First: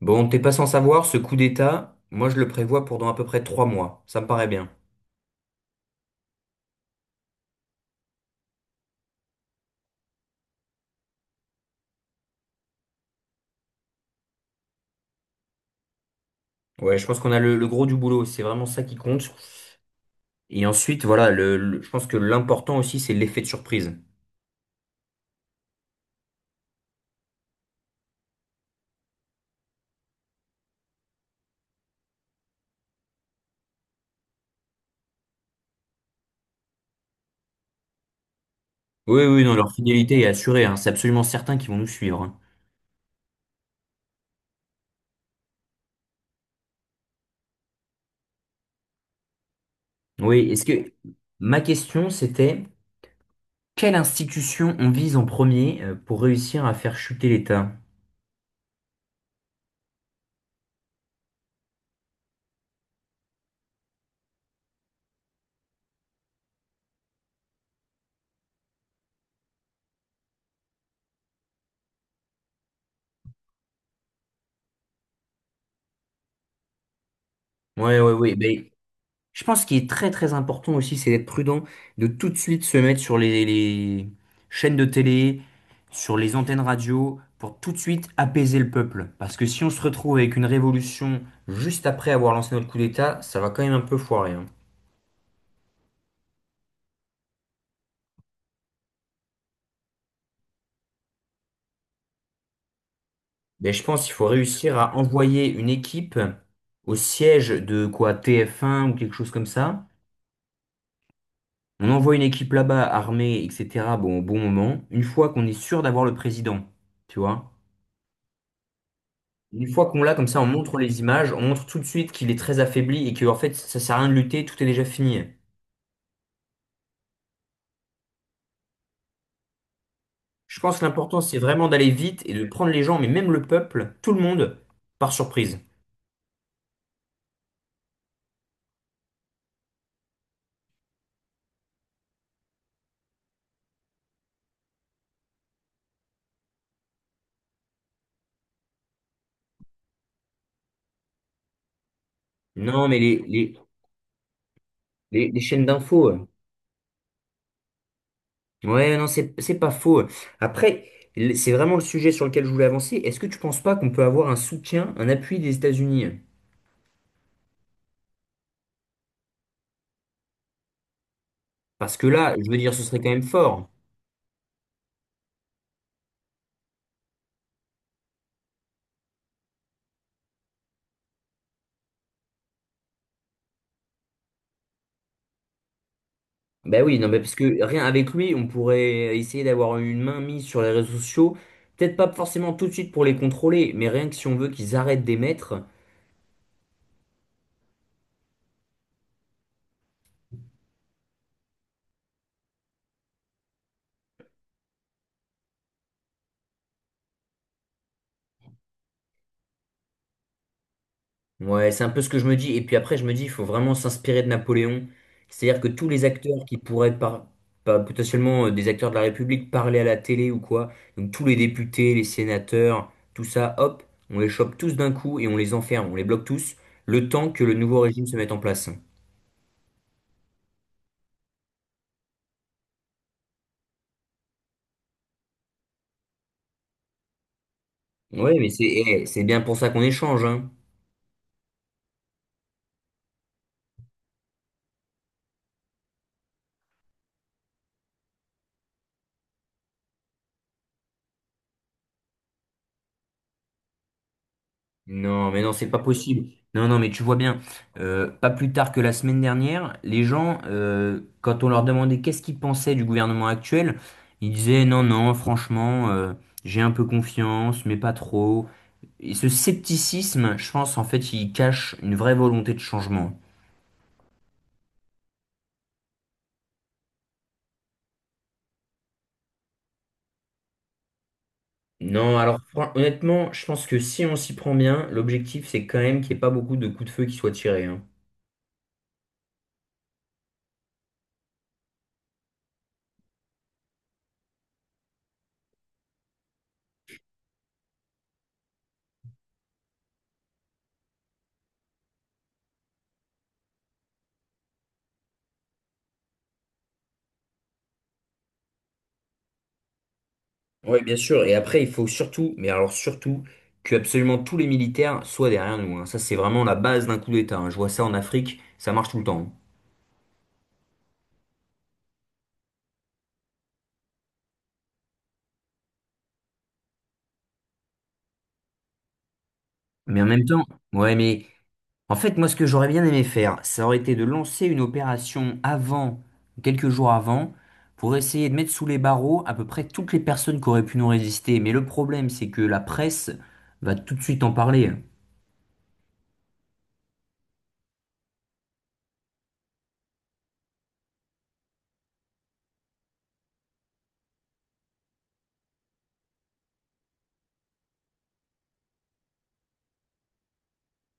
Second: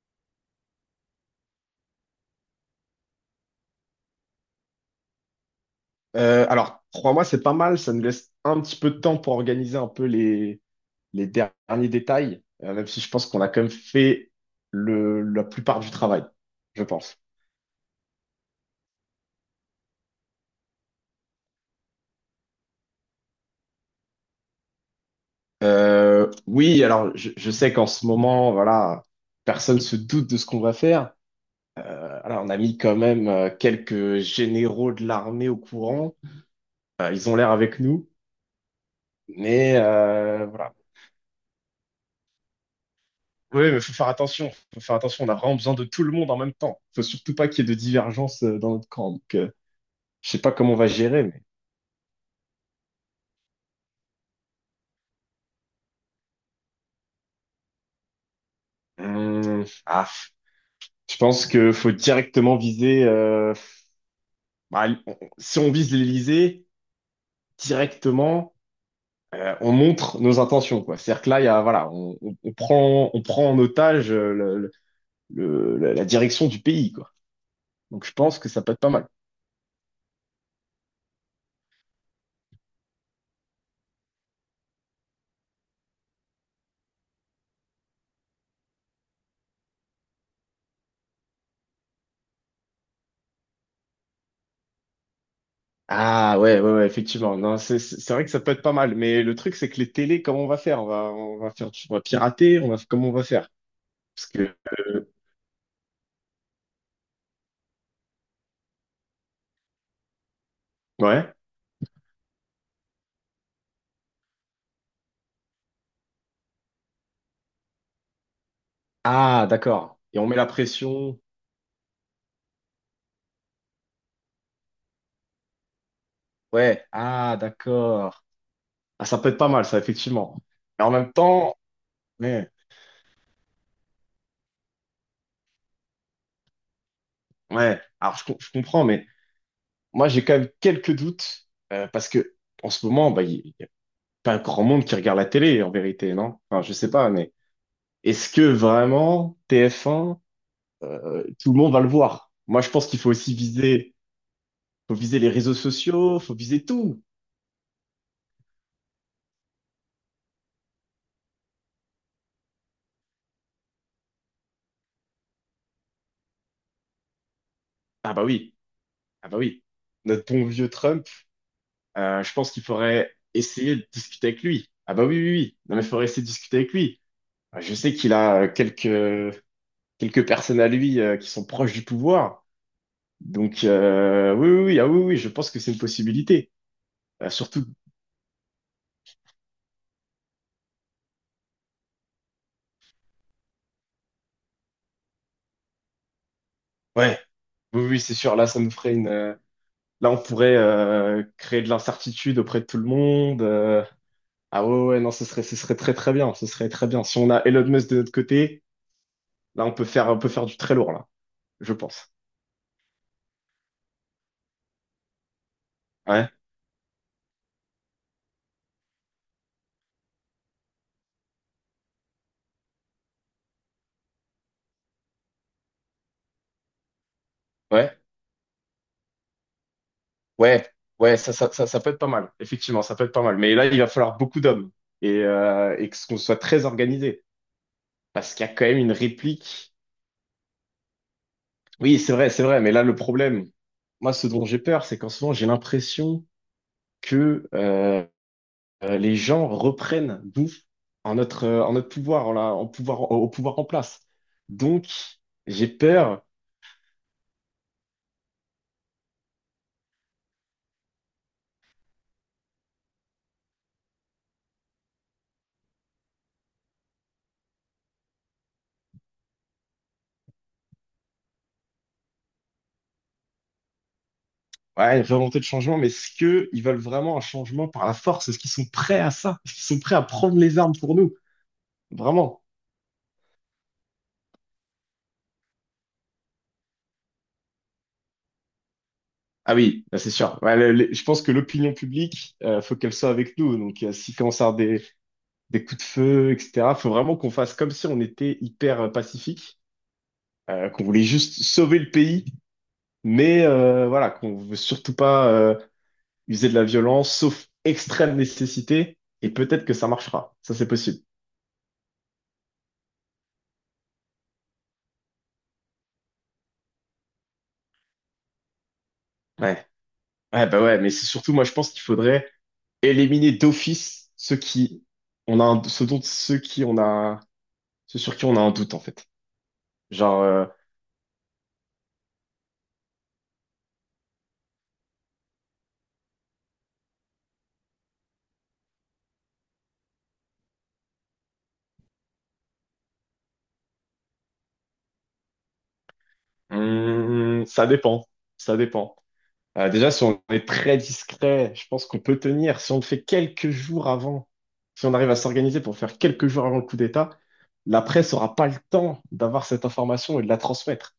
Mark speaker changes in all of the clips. Speaker 1: Bon, t'es pas sans savoir, ce coup d'État, moi je le prévois pour dans à peu près 3 mois. Ça me paraît bien.
Speaker 2: Alors, trois mois, c'est pas mal. Ça nous laisse un petit peu de temps pour organiser un peu les derniers détails, même si je pense qu'on a quand même fait la plupart du travail, je
Speaker 1: Ouais, je
Speaker 2: pense.
Speaker 1: pense qu'on a le gros du boulot, c'est vraiment ça qui compte. Et ensuite, voilà, je pense que l'important aussi, c'est l'effet de surprise.
Speaker 2: Oui, alors, je sais qu'en ce moment, voilà, personne se doute de ce qu'on va faire. Alors, on a mis quand même quelques généraux de l'armée au courant. Ils ont l'air avec nous.
Speaker 1: Oui, oui, non, leur
Speaker 2: Mais
Speaker 1: fidélité est assurée,
Speaker 2: voilà.
Speaker 1: hein, c'est absolument certain qu'ils vont nous suivre, hein.
Speaker 2: Oui, mais faut faire attention. Faut faire attention. On a vraiment besoin de tout le monde en même temps. Faut surtout pas qu'il y ait de divergence dans notre camp. Donc, je sais
Speaker 1: Oui,
Speaker 2: pas
Speaker 1: est-ce
Speaker 2: comment on va
Speaker 1: que
Speaker 2: gérer, mais
Speaker 1: ma question c'était quelle institution on vise en premier pour réussir à faire chuter l'État?
Speaker 2: Hum, ah, je pense que faut directement viser. Bah, si on vise l'Élysée directement, on montre nos intentions, quoi. C'est-à-dire que là, il y a, voilà, on prend en otage la direction du pays, quoi.
Speaker 1: Ouais,
Speaker 2: Donc,
Speaker 1: ouais,
Speaker 2: je pense que ça
Speaker 1: oui.
Speaker 2: peut être pas mal.
Speaker 1: Je pense qu'il est très très important aussi, c'est d'être prudent, de tout de suite se mettre sur les chaînes de télé, sur les antennes radio, pour tout de suite apaiser le peuple. Parce que si on se retrouve avec une révolution juste après avoir lancé notre coup d'État, ça va quand même un peu foirer, hein.
Speaker 2: Ah ouais, ouais, ouais, effectivement. Non, c'est vrai que ça peut être pas mal, mais le truc c'est que les télés, comment on va faire? On va faire, on va pirater, on va comment on va faire?
Speaker 1: Mais je pense qu'il
Speaker 2: Parce
Speaker 1: faut
Speaker 2: que
Speaker 1: réussir à envoyer une équipe au siège de quoi TF1 ou quelque chose comme ça.
Speaker 2: ouais.
Speaker 1: On envoie une équipe là-bas armée, etc. Bon, au bon moment, une fois qu'on est sûr d'avoir le président, tu vois.
Speaker 2: Ah
Speaker 1: Une fois
Speaker 2: d'accord.
Speaker 1: qu'on l'a
Speaker 2: Et on
Speaker 1: comme
Speaker 2: met
Speaker 1: ça,
Speaker 2: la
Speaker 1: on montre les
Speaker 2: pression.
Speaker 1: images, on montre tout de suite qu'il est très affaibli et que en fait ça sert à rien de lutter, tout est déjà fini.
Speaker 2: Ouais. Ah d'accord. Ah ça peut être pas mal ça effectivement.
Speaker 1: Je pense que
Speaker 2: Mais en même
Speaker 1: l'important c'est
Speaker 2: temps,
Speaker 1: vraiment d'aller vite et de
Speaker 2: mais
Speaker 1: prendre les gens, mais même le peuple, tout le monde, par surprise.
Speaker 2: ouais. Alors je comprends, mais moi j'ai quand même quelques doutes parce que en ce moment, bah y a pas grand monde qui regarde la télé en vérité, non? Enfin je sais pas, mais est-ce que vraiment TF1 tout le monde va le voir. Moi, je pense
Speaker 1: Non, mais
Speaker 2: qu'il faut
Speaker 1: les,
Speaker 2: aussi
Speaker 1: les,
Speaker 2: viser, faut viser les
Speaker 1: les, les
Speaker 2: réseaux
Speaker 1: chaînes d'infos.
Speaker 2: sociaux, faut viser tout.
Speaker 1: Ouais, non, c'est pas faux. Après, c'est vraiment le sujet sur lequel je voulais avancer. Est-ce que tu penses pas qu'on peut avoir un soutien, un appui des États-Unis?
Speaker 2: Ah bah oui, ah bah oui. Notre bon vieux Trump,
Speaker 1: Parce que
Speaker 2: je
Speaker 1: là, je
Speaker 2: pense
Speaker 1: veux
Speaker 2: qu'il
Speaker 1: dire, ce serait quand
Speaker 2: faudrait
Speaker 1: même fort.
Speaker 2: essayer de discuter avec lui. Ah bah oui, oui, oui. Non mais il faudrait essayer de discuter avec lui. Je sais qu'il a quelques personnes à lui qui sont proches du pouvoir. Donc oui, oui, oui, ah oui, oui, je pense que c'est une possibilité.
Speaker 1: Ben oui, non, mais parce que
Speaker 2: Surtout,
Speaker 1: rien avec lui, on pourrait essayer d'avoir une main mise sur les réseaux sociaux. Peut-être pas forcément tout de suite pour les contrôler, mais rien que si on veut qu'ils arrêtent d'émettre.
Speaker 2: ouais, oui, oui, c'est sûr. Là, ça nous ferait une. Là, on pourrait créer de l'incertitude auprès de tout le monde. Ah ouais, ouais, ouais, non, ce serait très très bien. Ce serait très bien. Si on a Elon Musk de notre côté, là, on peut faire du très lourd, là,
Speaker 1: Ouais,
Speaker 2: je
Speaker 1: c'est un peu ce
Speaker 2: pense.
Speaker 1: que je me dis. Et puis après, je me dis, il faut vraiment s'inspirer de Napoléon. C'est-à-dire que tous les
Speaker 2: Ouais,
Speaker 1: acteurs qui pourraient par, pas- potentiellement des acteurs de la République parler à la télé ou quoi, donc tous les députés, les sénateurs, tout ça, hop, on les chope tous d'un coup et on les enferme, on les bloque tous, le temps que le nouveau
Speaker 2: ouais,
Speaker 1: régime se mette en place.
Speaker 2: ouais, ouais, ça peut être pas mal. Effectivement, ça peut être pas mal. Mais là, il va falloir beaucoup d'hommes et que ce qu'on soit très organisé. Parce
Speaker 1: Ouais,
Speaker 2: qu'il
Speaker 1: mais
Speaker 2: y a
Speaker 1: c'est
Speaker 2: quand même une
Speaker 1: eh, c'est bien pour ça
Speaker 2: réplique.
Speaker 1: qu'on échange, hein.
Speaker 2: Oui, c'est vrai, c'est vrai. Mais là, le problème, moi, ce dont j'ai peur, c'est qu'en ce moment, j'ai l'impression que les gens reprennent d'où en notre pouvoir, en pouvoir, au pouvoir en place. Donc,
Speaker 1: Non, mais non, c'est
Speaker 2: j'ai
Speaker 1: pas
Speaker 2: peur,
Speaker 1: possible. Non, non, mais tu vois bien, pas plus tard que la semaine dernière, les gens, quand on leur demandait qu'est-ce qu'ils pensaient du gouvernement actuel, ils disaient non, non, franchement, j'ai un peu confiance, mais pas trop. Et ce scepticisme, je pense, en fait, il cache une vraie volonté de changement.
Speaker 2: ouais, une volonté de changement, mais est-ce qu'ils veulent vraiment un changement par la force? Est-ce qu'ils sont prêts à ça? Est-ce qu'ils sont prêts à prendre les armes pour nous?
Speaker 1: Non, alors
Speaker 2: Vraiment?
Speaker 1: honnêtement, je pense que si on s'y prend bien, l'objectif, c'est quand même qu'il n'y ait pas beaucoup de coups de feu qui soient tirés, hein.
Speaker 2: Ah oui, bah, c'est sûr. Ouais, je pense que l'opinion publique, faut qu'elle soit avec nous. Donc, s'il commence à avoir des coups de feu, etc., faut vraiment qu'on fasse comme si on était hyper pacifique, qu'on voulait juste sauver le pays, mais voilà, qu'on veut surtout pas. User de la violence, sauf extrême nécessité, et peut-être que ça marchera. Ça, c'est
Speaker 1: Oui, bien
Speaker 2: possible.
Speaker 1: sûr. Et après, il faut surtout, mais alors surtout, que absolument tous les militaires soient derrière nous, hein. Ça, c'est vraiment la base d'un coup d'État, hein. Je vois ça en Afrique, ça marche tout le temps, hein.
Speaker 2: Ouais. Ouais, bah ouais, mais c'est surtout, moi, je pense qu'il faudrait éliminer d'office ceux qui, on a un, ceux dont, ceux qui on a, ceux sur qui on a un doute, en fait.
Speaker 1: Mais en
Speaker 2: Genre,
Speaker 1: même temps, ouais, mais en fait, moi, ce que j'aurais bien aimé faire, ça aurait été de lancer une opération avant, quelques jours avant, pour essayer de mettre sous les barreaux à peu près toutes les personnes qui auraient pu nous résister. Mais le problème, c'est que la presse va tout de suite en parler, hein.
Speaker 2: ça dépend. Ça dépend. Déjà, si on est très discret, je pense qu'on peut tenir. Si on le fait quelques jours avant, si on arrive à s'organiser pour faire quelques jours avant le coup d'État, la presse n'aura pas le temps d'avoir cette information et de la transmettre.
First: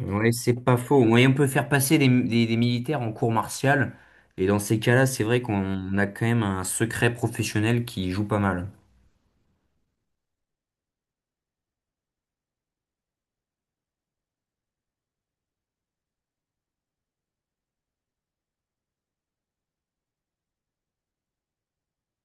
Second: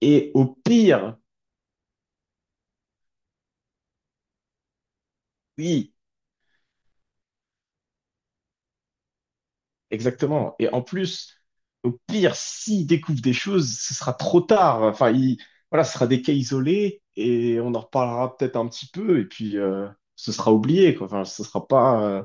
Speaker 2: Et
Speaker 1: Ouais,
Speaker 2: au
Speaker 1: c'est pas faux.
Speaker 2: pire,
Speaker 1: Ouais, on peut faire passer des militaires en cours martial. Et dans ces cas-là, c'est vrai
Speaker 2: oui,
Speaker 1: qu'on a quand même un secret professionnel qui joue pas mal.
Speaker 2: exactement. Et en plus, au pire, s'il découvre des choses, ce sera trop tard. Enfin, il, voilà, ce sera des cas isolés et on en reparlera peut-être un petit peu et puis ce sera oublié, quoi. Enfin, ce sera pas,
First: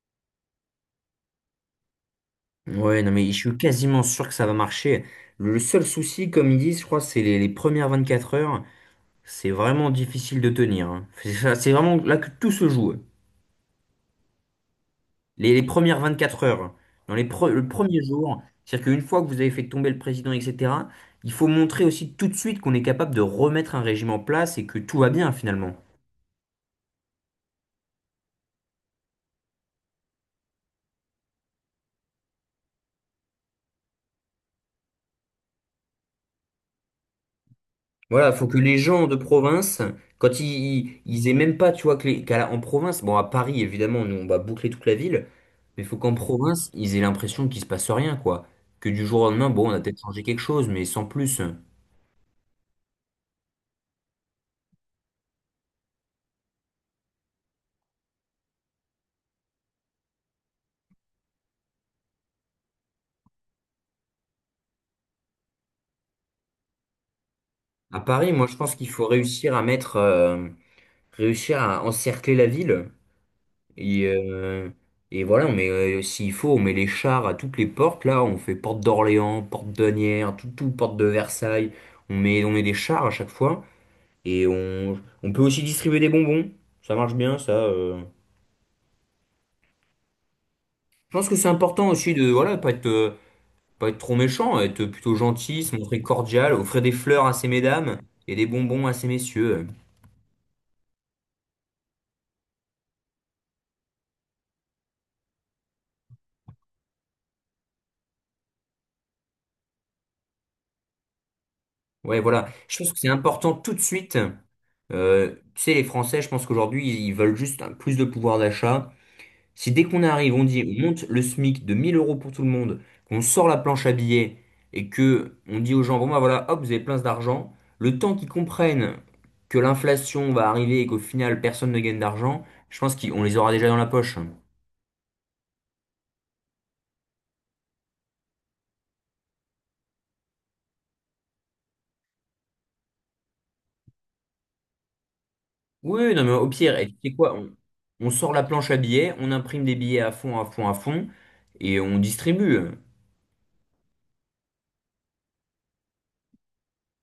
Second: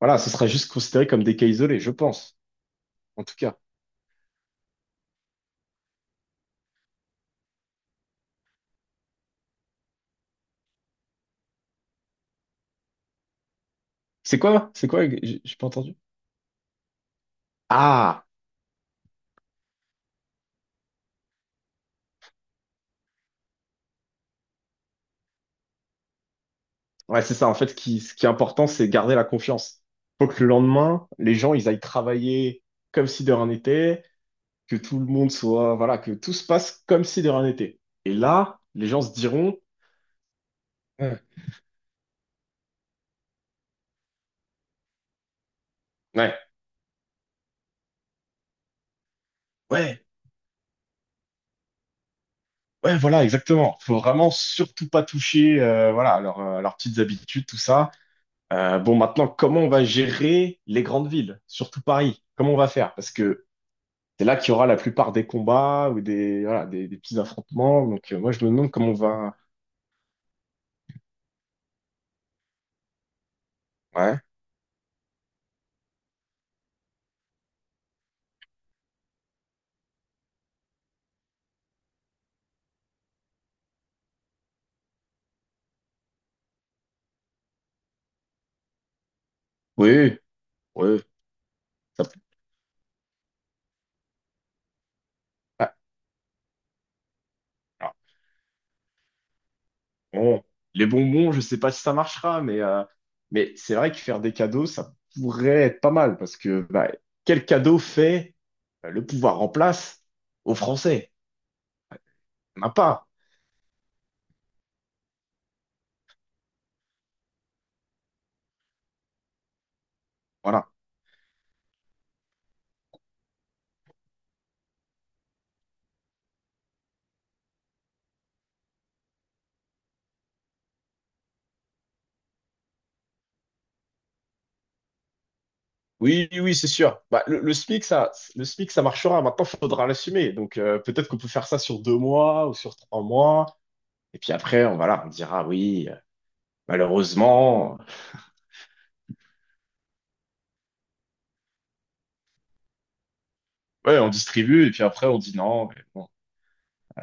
Speaker 2: voilà, ce sera juste considéré comme des cas isolés, je pense,
Speaker 1: Ouais, non,
Speaker 2: en
Speaker 1: mais je
Speaker 2: tout
Speaker 1: suis
Speaker 2: cas.
Speaker 1: quasiment sûr que ça va marcher. Le seul souci, comme ils disent, je crois, c'est les premières 4 heures. C'est vraiment difficile de tenir, hein. C'est vraiment là que tout se joue.
Speaker 2: C'est quoi? C'est quoi? J'ai
Speaker 1: Les,
Speaker 2: j'ai
Speaker 1: les
Speaker 2: pas entendu.
Speaker 1: premières quatre heures. Dans le premier
Speaker 2: Ah,
Speaker 1: jour, c'est-à-dire qu'une fois que vous avez fait tomber le président, etc., il faut montrer aussi tout de suite qu'on est capable de remettre un régime en place et que tout va bien finalement.
Speaker 2: ouais, c'est ça. En fait, ce qui est important, c'est garder la confiance. Faut que le lendemain, les gens, ils aillent travailler comme si de rien n'était. Que tout le monde soit, voilà, que tout se passe comme si de rien n'était. Et
Speaker 1: Voilà, faut que
Speaker 2: là,
Speaker 1: les
Speaker 2: les gens
Speaker 1: gens
Speaker 2: se
Speaker 1: de
Speaker 2: diront,
Speaker 1: province, quand ils,
Speaker 2: ouais,
Speaker 1: ils aient même pas, tu vois, que en province, bon, à Paris, évidemment, nous, on va boucler toute la ville, mais faut qu'en
Speaker 2: ouais,
Speaker 1: province, ils aient l'impression qu'il se passe rien, quoi. Que du jour au lendemain, bon, on a peut-être
Speaker 2: ouais,
Speaker 1: changé quelque chose, mais sans plus.
Speaker 2: ouais, voilà, exactement. Faut vraiment surtout pas toucher, voilà, à leurs petites habitudes, tout ça. Bon, maintenant, comment on va gérer les grandes villes, surtout Paris? Comment on va faire? Parce que c'est là qu'il y aura la plupart des combats ou des, voilà, des petits affrontements.
Speaker 1: À
Speaker 2: Donc,
Speaker 1: Paris,
Speaker 2: moi, je
Speaker 1: moi,
Speaker 2: me
Speaker 1: je
Speaker 2: demande
Speaker 1: pense
Speaker 2: comment
Speaker 1: qu'il
Speaker 2: on
Speaker 1: faut
Speaker 2: va.
Speaker 1: réussir à mettre, réussir à encercler la ville. Et,
Speaker 2: Ouais,
Speaker 1: euh, et voilà, on met, s'il faut, on met les chars à toutes les portes, là, on fait porte d'Orléans, porte d'Asnières, tout, tout, porte de Versailles, on met des chars à chaque fois. Et on peut aussi distribuer des bonbons. Ça marche bien, ça.
Speaker 2: oui, oui,
Speaker 1: Je pense que c'est important
Speaker 2: ça
Speaker 1: aussi
Speaker 2: peut.
Speaker 1: de voilà, pas être trop méchant, être plutôt gentil,
Speaker 2: Ouais.
Speaker 1: se montrer cordial, offrir des fleurs à ces mesdames et des bonbons à ces messieurs.
Speaker 2: Bon, les bonbons, je sais pas si ça marchera, mais c'est vrai que faire des cadeaux, ça pourrait être pas mal parce que bah, quel cadeau fait le pouvoir en place aux Français?
Speaker 1: Ouais, voilà.
Speaker 2: On n'a
Speaker 1: Je pense que c'est
Speaker 2: pas.
Speaker 1: important tout de suite. Tu sais, les Français, je pense qu'aujourd'hui, ils veulent juste plus de pouvoir d'achat. Si dès qu'on arrive, on dit
Speaker 2: Voilà.
Speaker 1: on monte le SMIC de 1 000 € pour tout le monde, qu'on sort la planche à billets et que on dit aux gens, bon bah voilà, hop, vous avez plein d'argent, le temps qu'ils comprennent que l'inflation va arriver et qu'au final personne ne gagne d'argent, je pense qu'on les aura déjà dans la poche.
Speaker 2: Oui, oui, oui, c'est sûr. Bah, le SMIC, ça, le SMIC, ça marchera. Maintenant, il faudra l'assumer. Donc, peut-être qu'on peut faire ça sur 2 mois ou sur 3 mois. Et puis après, on, voilà, on dira oui,
Speaker 1: Oui, oui, non mais au pire, et tu sais quoi, on,
Speaker 2: malheureusement.
Speaker 1: on sort la planche à billets, on imprime des billets à fond, à fond, à fond, et on distribue.
Speaker 2: Ouais, on distribue. Et puis après, on dit non. Mais bon.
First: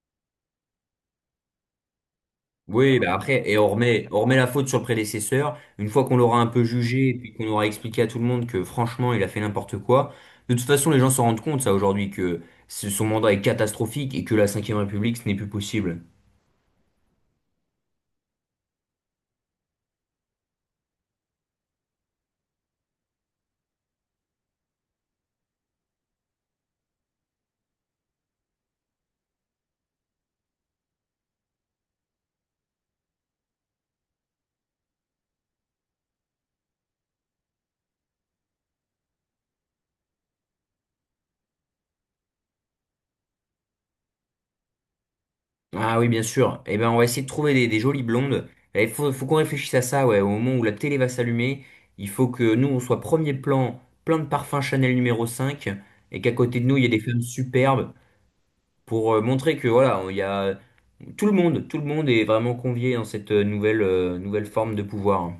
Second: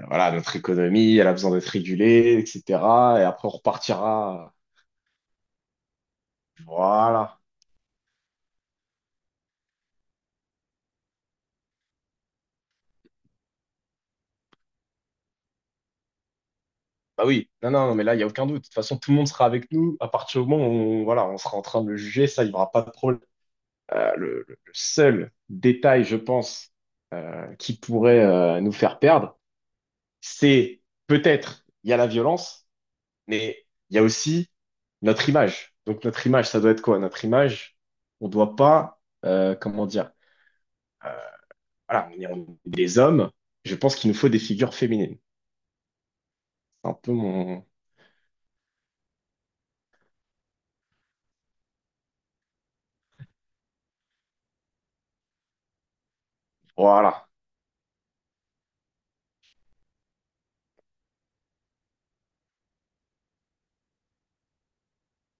Speaker 2: Voilà, notre économie, elle a besoin d'être régulée,
Speaker 1: Oui, bah
Speaker 2: etc. Et
Speaker 1: après,
Speaker 2: après, on
Speaker 1: et on remet la
Speaker 2: repartira.
Speaker 1: faute sur le prédécesseur. Une fois qu'on l'aura un peu jugé et puis
Speaker 2: Voilà.
Speaker 1: qu'on aura expliqué à tout le monde que franchement, il a fait n'importe quoi. De toute façon, les gens s'en rendent compte, ça, aujourd'hui, que son mandat est catastrophique et que la Cinquième République, ce n'est plus possible.
Speaker 2: Bah oui, non, non, non, mais là, il n'y a aucun doute. De toute façon, tout le monde sera avec nous à partir du moment où on, voilà, on sera en train de le juger, ça, il n'y aura pas de problème. Le seul détail, je pense, qui pourrait nous faire perdre, c'est peut-être, il y a la violence, mais il y a aussi notre image. Donc, notre image, ça doit être quoi? Notre image, on ne doit pas, comment dire, voilà, on est des hommes. Je pense qu'il nous faut des figures féminines.
Speaker 1: Ah oui, bien sûr. Eh ben,
Speaker 2: C'est un
Speaker 1: on va
Speaker 2: peu
Speaker 1: essayer de trouver
Speaker 2: mon.
Speaker 1: des jolies blondes. Il faut qu'on réfléchisse à ça, ouais. Au moment où la télé va s'allumer, il faut que nous, on soit premier plan, plein de parfums Chanel N°5 et qu'à côté de nous, il y ait des femmes
Speaker 2: Voilà.
Speaker 1: superbes pour montrer que, voilà, il y a. Tout le monde est vraiment convié dans cette nouvelle forme de pouvoir.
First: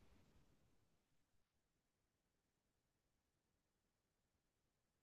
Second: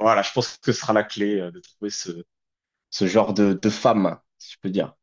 Speaker 2: Voilà, je pense que ce sera la clé de trouver ce genre de femme, si je peux dire.